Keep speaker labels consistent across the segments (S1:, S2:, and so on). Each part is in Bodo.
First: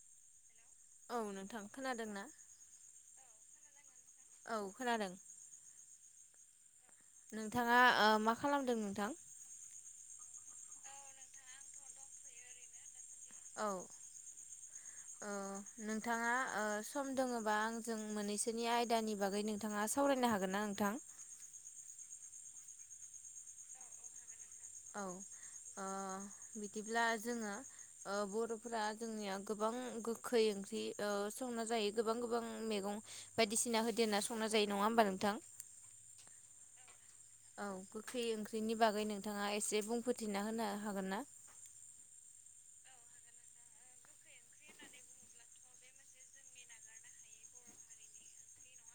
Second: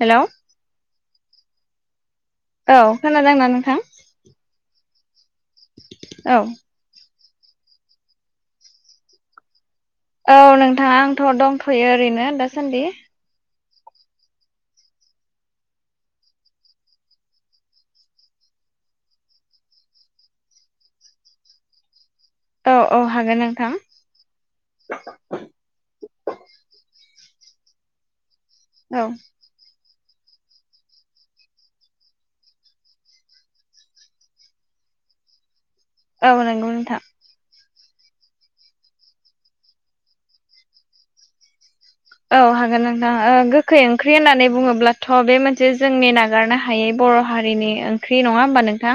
S1: हेल'
S2: औ नोंथां खोनादों ना
S1: औ खोनादोंना नोंथां
S2: औ खोनादों
S1: औ
S2: नोंथाङा ओ मा खालामदों नोंथां।
S1: औ नोंथाङा आंथ' दंथ'यो ओरैनो दासान्दि
S2: औ अ नोंथाङा ओ सम दोङबा आंजों मोननैसोनि आयदानि बागै नोंथाङा सावराय नो हागोन ना नोंथां?
S1: औ औ हागोन नोंथां
S2: औ ओ बिदिब्ला जोङो ओ बर' फोरा
S1: औ
S2: जोंनिया गोबां खै ओंख्रि संना जायो गोबां गोबां मैगं बायदिसिना होदेरना संना जायो नङा होमबा नों दां
S1: औ नंगौ नोंथां।
S2: औ गोखै ओंख्रिनि बागै नोंथाङा एसे बुंफोथिना होनो हागोन ना?
S1: औ हागोन नोंथां ओ गोखै ओंख्रि होननानै बुङोब्लाथ' बे मोनसे जोंनि नागारनो हायै बर' हारिनि ओंख्रि नङा होमबा नोंथां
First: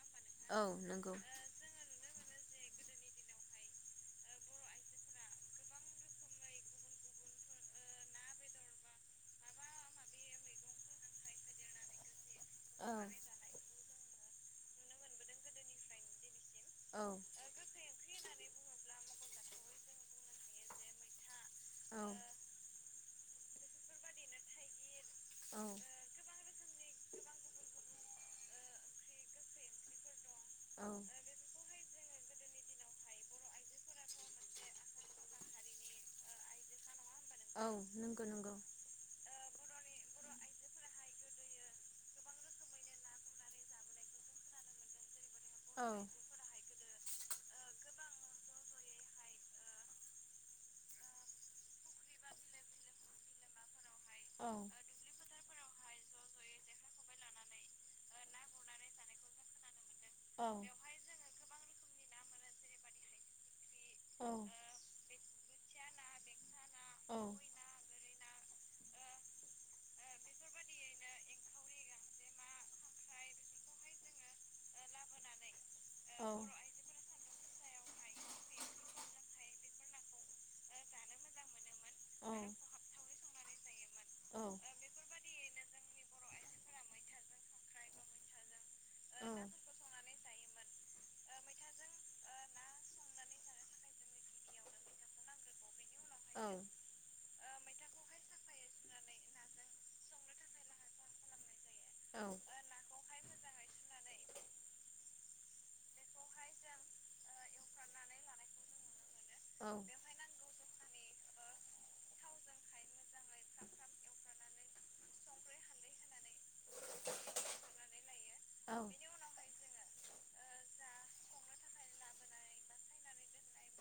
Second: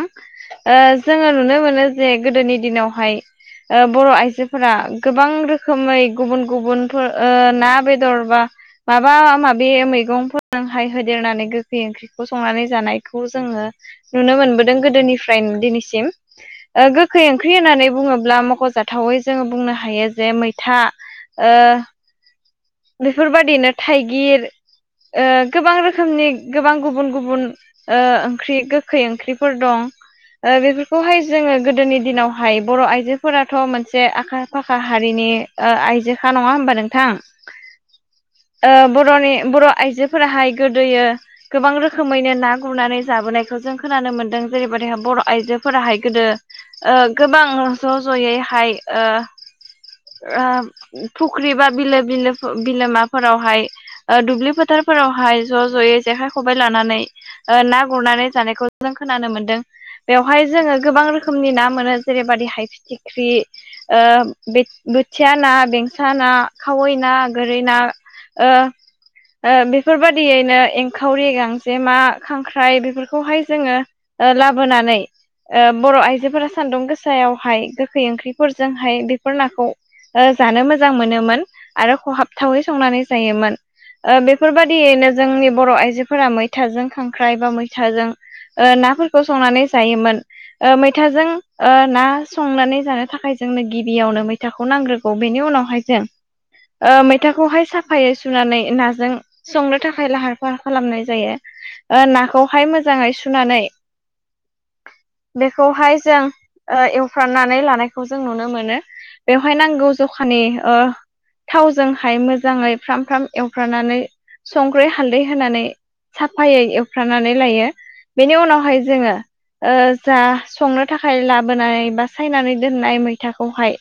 S2: औ
S1: ओ
S2: नंगौ
S1: जोङो नुनो मोनो जे गोदोनि दिनाव फाय ओ बर' आइजोफोरा गोबां रोखोमै गुबुन गुबुनफोर ओ ना बेद दरबा माबा माबे मैगंफोरहाय होदेरनानै गोखै ओंख्रि संनानै
S2: औ
S1: जानायखौ जोङो नुनो मोनबोदों गोदोनिफ्राय दिनैसिम। ओ गोखै ओंख्रि होननानै बुङोब्ला मख'जाथावै जोङो बुंनो हायो जे मै था ओ
S2: औ
S1: बेफोरबायदिनो थाइगिर ओ
S2: औ
S1: गोबां रोखोमनि गोबां गुबुन गुबुन ओ ओंख्रि गोखै ओंख्रिफोर दं। ओ बेफोरखौहाय जोङो गोदोनि दिनावहाय बर' आइजोफोराथ' मोनसे आखा फाखा हारिनि आइजोखा नङा होमबा नोंथां
S2: औ नोंगो नोंगो
S1: ओ बर'नि बर' आइजोफोराहाय गोदोयो गोबां रोखोमैनो ना गुरनानै जाबोनायखौ जों खोनानो मोन्दों जेरैबायदिहाय बर' आइजोफोराहाय गोदो ओ गोबां ज' ज'यैहाय ओ ओ फुख्रि बा बिलो बिलो बिलोमाफोरावहाय ओ दुब्लि फोथारफोरावहाय ज' ज'यै जेखाइ खबाय लानानै ओ ना गुरनानै जानायखौ जों खोनानो मोनदों
S2: औ
S1: बेवहाय जोङो गोबां रोखोमनि ना मोनो जेरैबादि हाय फिथिख्रि ओ बे बोथिया ना बेंसा ना खावै ना
S2: औ
S1: गोरै ना ओ ओ बेफोर‌ बायदियैनो एंखावरि, गांजेमा, खांख्राइ बेफोरखौहाय जोङो ओ लाबोनानै ओ
S2: औ
S1: बर'आइजोफोरा सान्दुं गोस सायावहाय गोखै ओंख्रिफोरजोंहाय बेफोर नाखौ ओ जानो मोजां मोनोमोन आरो खहाबथावै संनानै जायोमोन। ओ बेफोर बायदियैनो जोंनि बर' आइजोफोरा मैथाजों खांख्राइ बा मैथाजों ओ नाफोरखौ संनानै जायोमोन ओ मैथाजों ओ ना संनानै जानो थाखाय जों जोंनो गिबियावनो मैथाखौ नांग्रोगौ बेनि उनावहाय जों ओ मै मैथाखौहाय साफायै सुनानै नाजों संनो थाखाय लाहार फाहार खालामनाय जायो। ओ नाखौहाय मोजाङै सुनानै बेखौहाय जों ओ एवफ्राननानै लानायखौ जों नुनो मोनो बेवहाय नांगौ जखानि ओ थावजों हाय मोजाङै फ्राम फ्राम एवफ्रानानै संख्रै हालदै होनानै साफायै एवफ्रानानै लायो बेनि उनावहाय जोङो ओ जा संनो थाखाय लाबोनानै बा सायनानै दोननाय मैथाखौहाय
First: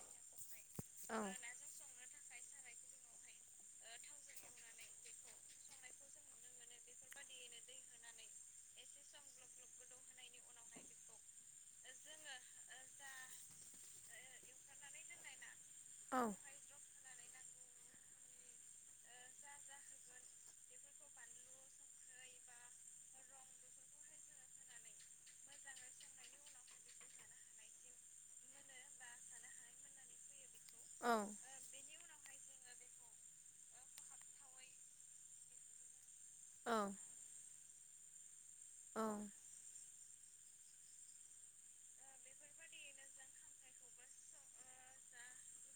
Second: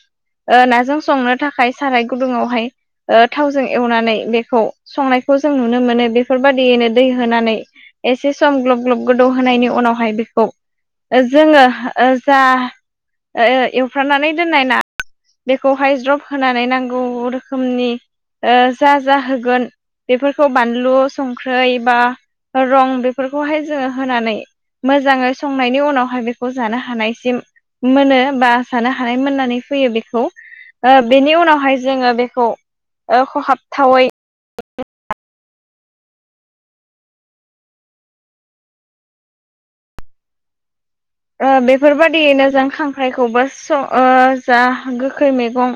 S1: ओ नाजों संनो थाखाय साराय गुदुङावहाय ओ थावजों एवनानै बेखौ संनायखौ जों नुनो मोनो बेफोरबायदियैनो दै होनानै एसे सम ग्लब ग्लब गोदौ होनायनि उनावहाय बेखौ जोङो ओ जा ओ एवफ्रामनानै दोननाय ना बेखौहाय
S2: औ
S1: ज्रफ होनानै नांगौ रोखोमनि ओ जा जाहोगोन बेफोरखौ बानलु संख्रै बा रं बेफोरखौहाय जोङो होनानै मोजाङै संनायनि उनावहाय बेखौ जानो हानायसिम मोनो बा जानो हानाय मोननानै फैयो बेखौ बेनि उनावहाय जोङो बेखौ खहाबथावै
S2: औ। औ
S1: ओ बेफोर बायदियैनो जों खांख्राइखौबो सं ओ जा गोखै मैगं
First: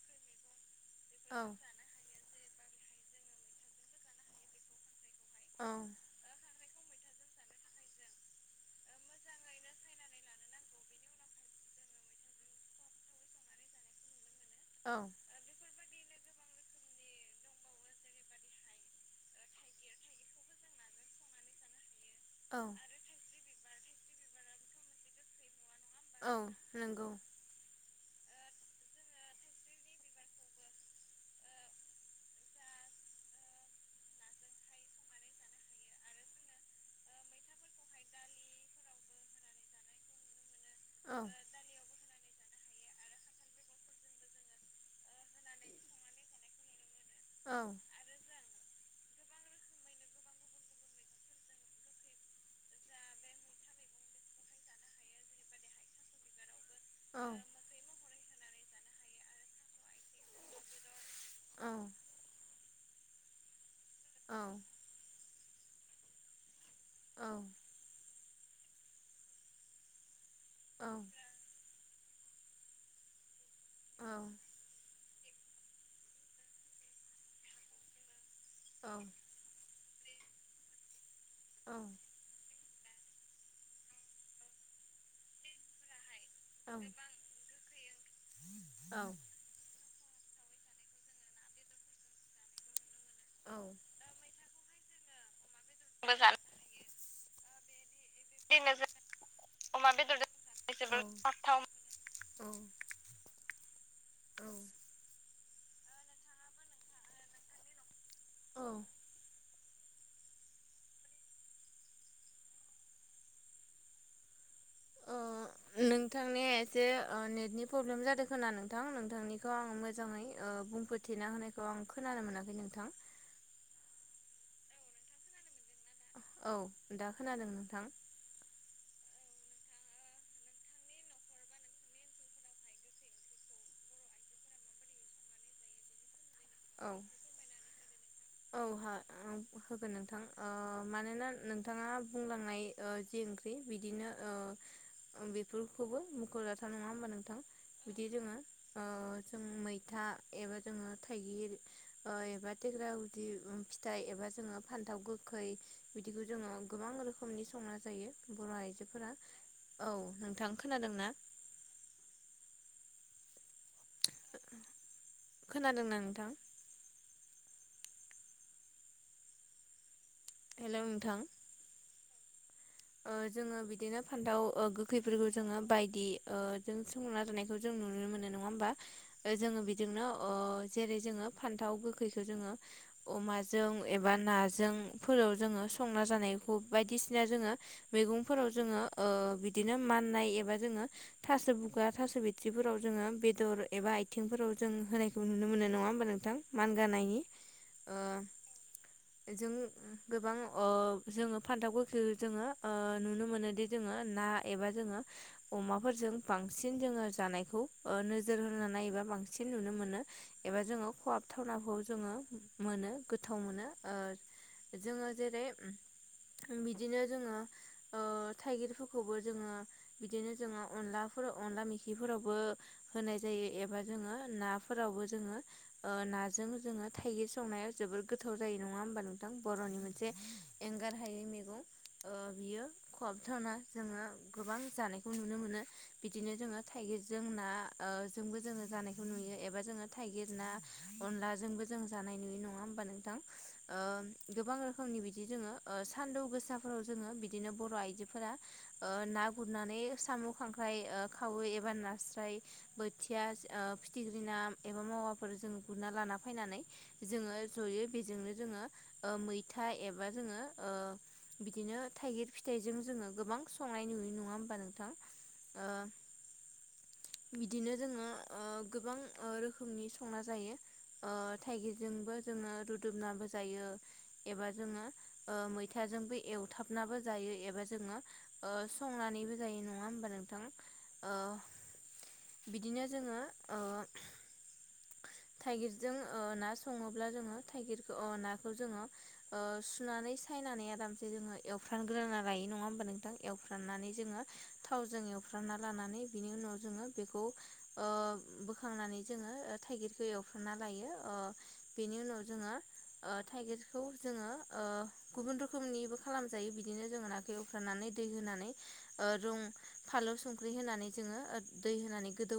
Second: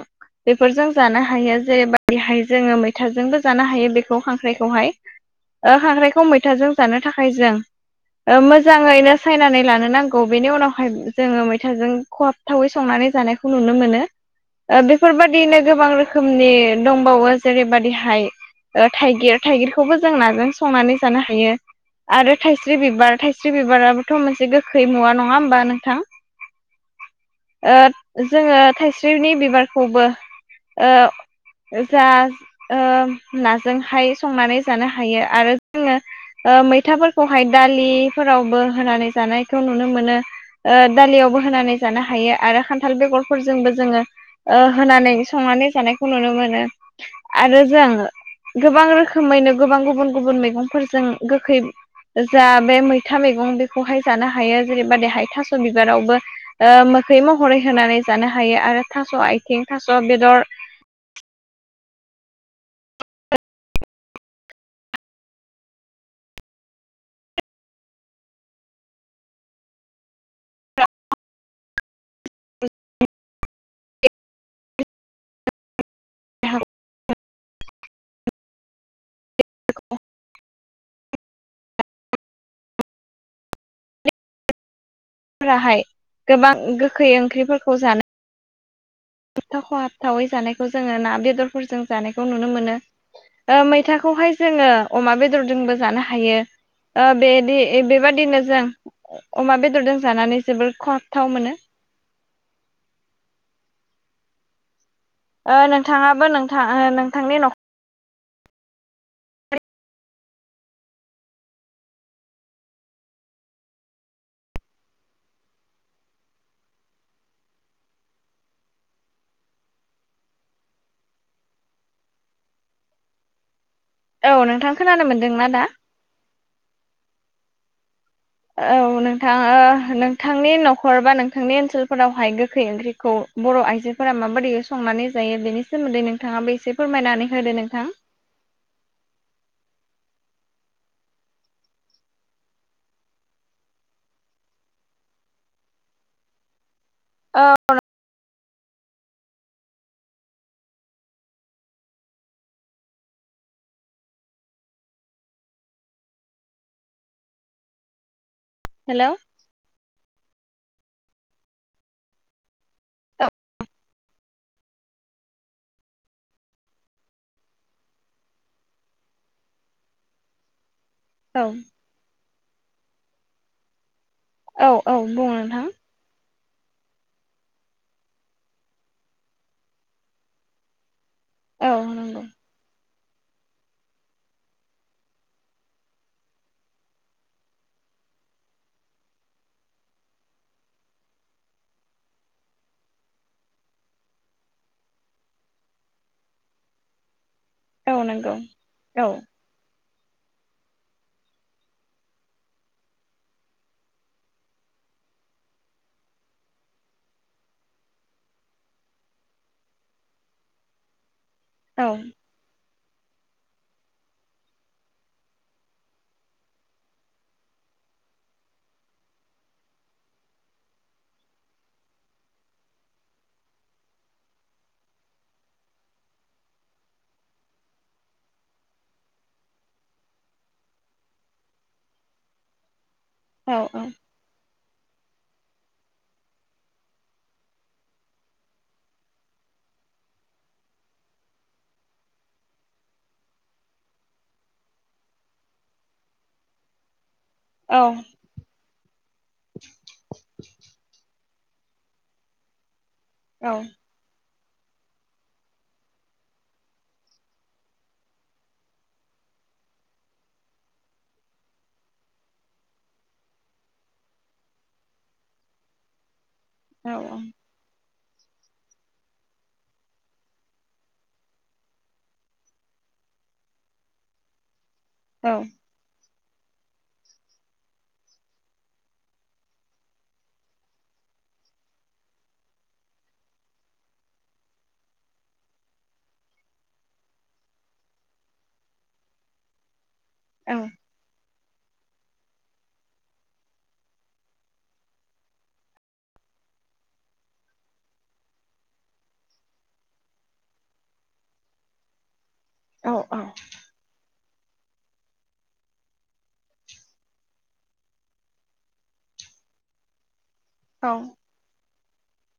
S1: फोरजों जानो हायो जेरै बादिहाय जोङो मैथाजोंबो जानो हायो बेखौ खांख्राइखौहाय ओ खांख्राइखौ मैथाजों जानो थाखाय जों मोजाङैनो सायनानै लानो नां गौ बेनि उनावहाय जोङो मैथाजों खहाबथावै संनानै जानायखौ नुनो मोनो। ओ
S2: औ औ
S1: बेफोरबादिनो गोबां रोखोमनि दंबावो जेरैबादिहाय ओ थाइगिर थाइगिरखौबो जों नाजों संनानै जानो हायो। आरो
S2: औ
S1: थाइस्रि बिबार थाइस्रि बिबाराबोथ' मोनसे गोखै मुवा नङा होमबा नों
S2: औ नंगौ।
S1: ओ जोङो थाइस्रिनि बिबारखौबो ओ जा ओ नाजोंहाय संनानै जानो हायो आरो जोङो मैथाफोरखौहाय दालिफोरावबो होनानै जानाय खौ नुनो मोनो
S2: औ
S1: दालियावबो होनानै जानो हायो। आरो खान्थाल बेगरफोरजोंबो जोङो ओ होनानै संनानै जानायखौ नुनो मोनो।
S2: औ
S1: आरो जों गोबां रो खोमैनो गोबां गुबुन गुबुन मैगंफोरजों गोखै जा बे मैथा मैगं बेखौहाय जानो हायो जेनेबा देहाय थास' बिबारावबो ओ मोखै
S2: औ औ
S1: महरै होनानै जानो हायो आरो थास' आथिं थास' बेदर
S2: उम। औ। औ। औ। औ। औ। औ
S1: फोराहाय गोबां गोखै ओंख्रिफोरखौ जानो
S2: औ
S1: हाबथाव खहाबथावै जानायखौ जोङो ना बेदरफोरजों जानायखौ नुनो मोनो। मैथाखौहाय जोङो अमा बेदरजोंबो जानो
S2: बो
S1: हायो
S2: जानाय
S1: बेदि बेबा दिनो जों अमा बेदरजों जानानै जोबोर खहाबथाव मोनो।
S2: औ औ।
S1: ओ नोंथाङाबो नोंथां नोंथांनि न
S2: औ नोंथांनि एसे नेटनि प्रब्लेम जादों खा नोंथां नोंथांनिखौ आं मोजाङै बुं फोथेना होनायखौ आं खोनानो मोनाखै नोंथां।
S1: औ नोंथां खोनानो मोन्दोंना दा
S2: औ दा खोनादों नोंथां
S1: औ नोंथाङा नोंथांनि न'खर बा नोंथांनि ओनसोलफोरावहाय गोखै ओंख्रिखौ बर' आइजोफोरा माबायदि संनानै जायो बेनि सोमोन्दै नों नोंथाङाबो बे एसे
S2: औ
S1: फोरमायनानै होदो नोंथां
S2: औ हो होगोन नोंथां ओ मानोना नोंथाङा बुंलांनाय जि ओंख्रि बिदिनो ओ बेफोरखौबो मकरा नङा होमबा नोंथां बिदि जोङो ओ जों मैथा एबा जोङो थाइगिर एबा थेग्रा बिदि फिथाइ एबा जोङो फानथाव गोखै बिदिखौ जोङो गोबां रोखोमनि संना जायो। बर'
S1: हेलौ
S2: आइजोफोरा औ नोंथां खोनादों ना
S1: [unintelligible]
S2: खोनादोंना नोंथां? हेलौ नोंथां
S1: औ
S2: ओ जोङो बिदिनो फान्थाव ओ
S1: औ औ
S2: गोखैफोरखौ
S1: बुं
S2: जोङो
S1: नोंथां
S2: बायदि ओ जों संना जानायखौ जों नुनो मोनो नङा होमबा। जोङो बिदिनो ओ जेरै जोङो
S1: औ
S2: फान्थाव गोखैखो
S1: नंगौ
S2: जोङो अमाजों एबा नाजों फोराव जोङो संना जानायखौ बायदिसिना जोङो मैगंफोराव जोङो ओ बिदिनो माननाय एबा जोङो थास' बुगा, थास' बिथ्रिफोर फोराव जोङो बेदर एबा आथिंफोराव जों होनायखौ नुनो मोनो नङा होमबा नोंथां मानगानायनि।
S1: औ
S2: ओ
S1: नंगौ औ
S2: जोङो गोबां ओ जोङो फान्थाव गोखै जोङो ओ नुनो मोनोदि जोङो ना एबा जोङो अमाफोरजों बांसिन जोङो जानायखौ ओ नोजोर होना नायोबा बांसिन नुनो मोनो एबा जों खहाब थावनाखौ
S1: औ
S2: जोङो मोनो गोथाव मोनो ओ जोङो जेरै ओम बिदिनो जोङो ओ थाइगिरफोरखौबो जोङो बिदिनो जोङो अनलाफोराव अनला मोखिफोरावबो होनाय जायो एबा जोङो नाफोरावबो जोङो ओ नाजों जोङो थाइगिर संनायाव जोबोद गोथा व जायो नङा होमबा नोंथां बर'नि मोनसे एंगार हायै मैगं ओ बियो
S1: औ
S2: खहाबथावना
S1: औ
S2: जोङो गोबां जानायखौ नुनो मोनो। बिदिनो जोङो थाइगिरजों ना ओ जोंबो जोङो जानायखौ नुयो एबा जोङो थाइगिर ना अनलाजोंबो जों जानाय नुयो नङा होमबा नोंथां। ओ गोबां रोखोमनि बिदि जोङो ओ सानदुं गोसाफोराव जोङो बि दिनो बर'
S1: औ
S2: आइजोफोरा ओ ना गुरनानै साम' खांख्राय ओ खावै एबा नास्राय, बोथिया
S1: औ
S2: ओ फिथिख्रि ना एबा मावाफोर जों गुरना लाना फायनानै जोङो जयै बेजोंनो जोङो ओ मै- था एबा जोङो ओ बिदिनो थाइगिर फिथाइजों जोङो गोबां संनाय नुयो नङा होमबा नोंथां। ओ बिदिनो जोङो ओ गोबां ओ रोखोमनि संना जायो। ओ थाइगिरजोंबो जोङो रुदुबना जायो एबा जोङो
S1: औ
S2: ओ मैथाजोंबो एउथाब नाबो जायो एबा जोङो संनानैबो जायो नङा होमबा नोंथां। ओ बिदिनो जोङो ओ थाइगिरजों ओ ना सङोब्ला जोङो थाइगिरखो अ नाखौ जोङो ओ सुनानै
S1: औ
S2: सायनानै आरामसे जोङो एवफ्रानग्रोना लायो नङा होमबा नोंथां एवफ्रामनानै जोङो थावजों एवफ्रामना लानानै बिनि उन नाव जोङो बेखौ ओ बोखांनानै जोङो ओ थाइगिरखो एवफ्रमना लायो। ओ बेनि उनाव जोङो ओ थाइगिरखौ जोङो ओ गुबुन रोखोमनिबो खालामजायो बिदिनो जोङो नाखौ एवफ्रामनानै दै होनानै ओ रं फालौ सं ख्रि होनानै जोङो ओत दै होनानै गोदौ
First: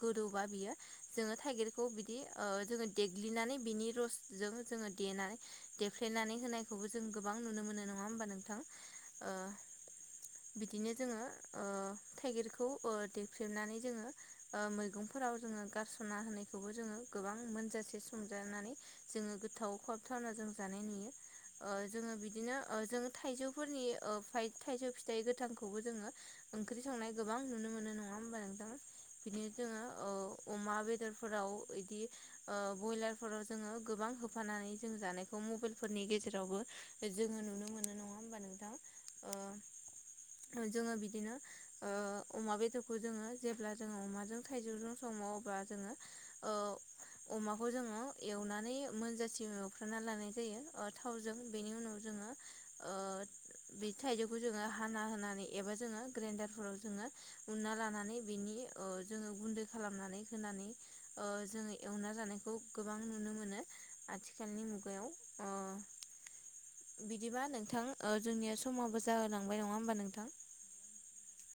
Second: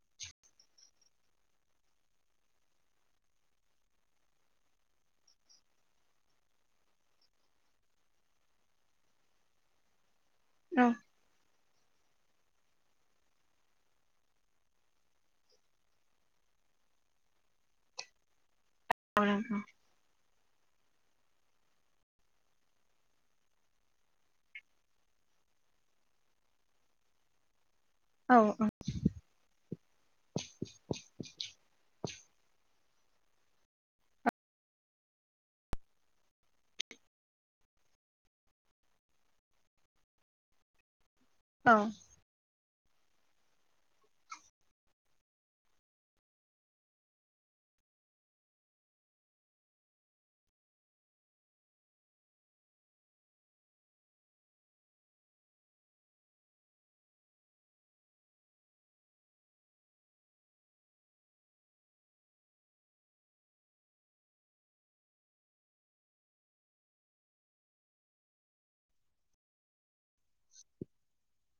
S2: गोदौबा बियो जोङो थाइगिरखौ बिदि ओ जोङो देग्लिनानै बि नि रसजों जोङो देनाय देफ्लेनानै होनायखौबो जों गोबां नुनो मोनो न नङा होमबा नोंथां? ओ बिदिनो जोङो ओ थाइगिरखौ ओ देफ्लेनानै जोङो ओ मैगंफोराव जोङो गारसनना होनायखौबो जोङो गोबां मोनजासे संजानानै जोङो गोथाव ख'हाबथावना जों जानाय नुयो। ओ जोङो बिदिनो ओ जोङो थाइजौफोरनि ओ फ्राय थाइजौ फिथाइ गोथांखौबो जोङो ओंख्रि संनाय गोबां नुनो मोनो। नङा
S1: औ
S2: होमबा
S1: औ
S2: नोंथां? बिदिनो जोङो औ अमा बेदरफोराव ओइदि ओ बयलार फोराव जोङो गोबां होफानानै जों जानायखौ मबाइल फोरनि गेजेरावबो [unintelligible] जोङो नुनो मोननाय नङा होमबा नोंथां? ओ जोङो बि इनो
S1: औ
S2: ओ अमा बेदर जोङो जेब्ला जोङो अमाजों थाइजौजों सङो अब्ला जोङो ओ अमाखौ जों नाव एवनानै मोनजासिम एवफ्रा लानाय जायो थावजों बेनि उनाव जोङो आ बे थाइजौखौ जोङो हाना होनानै एबा जोङो ग्रेडारफोराव जोङो उनना लानानै बि इनि ओ जोङो गुन्दै खालामनानै होनानै ओ जोङो एवना जानायखौ गोबां नुनो मोनो आथिखालनि मुगायाव अ बिदिबा नोंथां ओ जोंनिया समाबो जाहोलांबाय नङा होमबा नोंथां?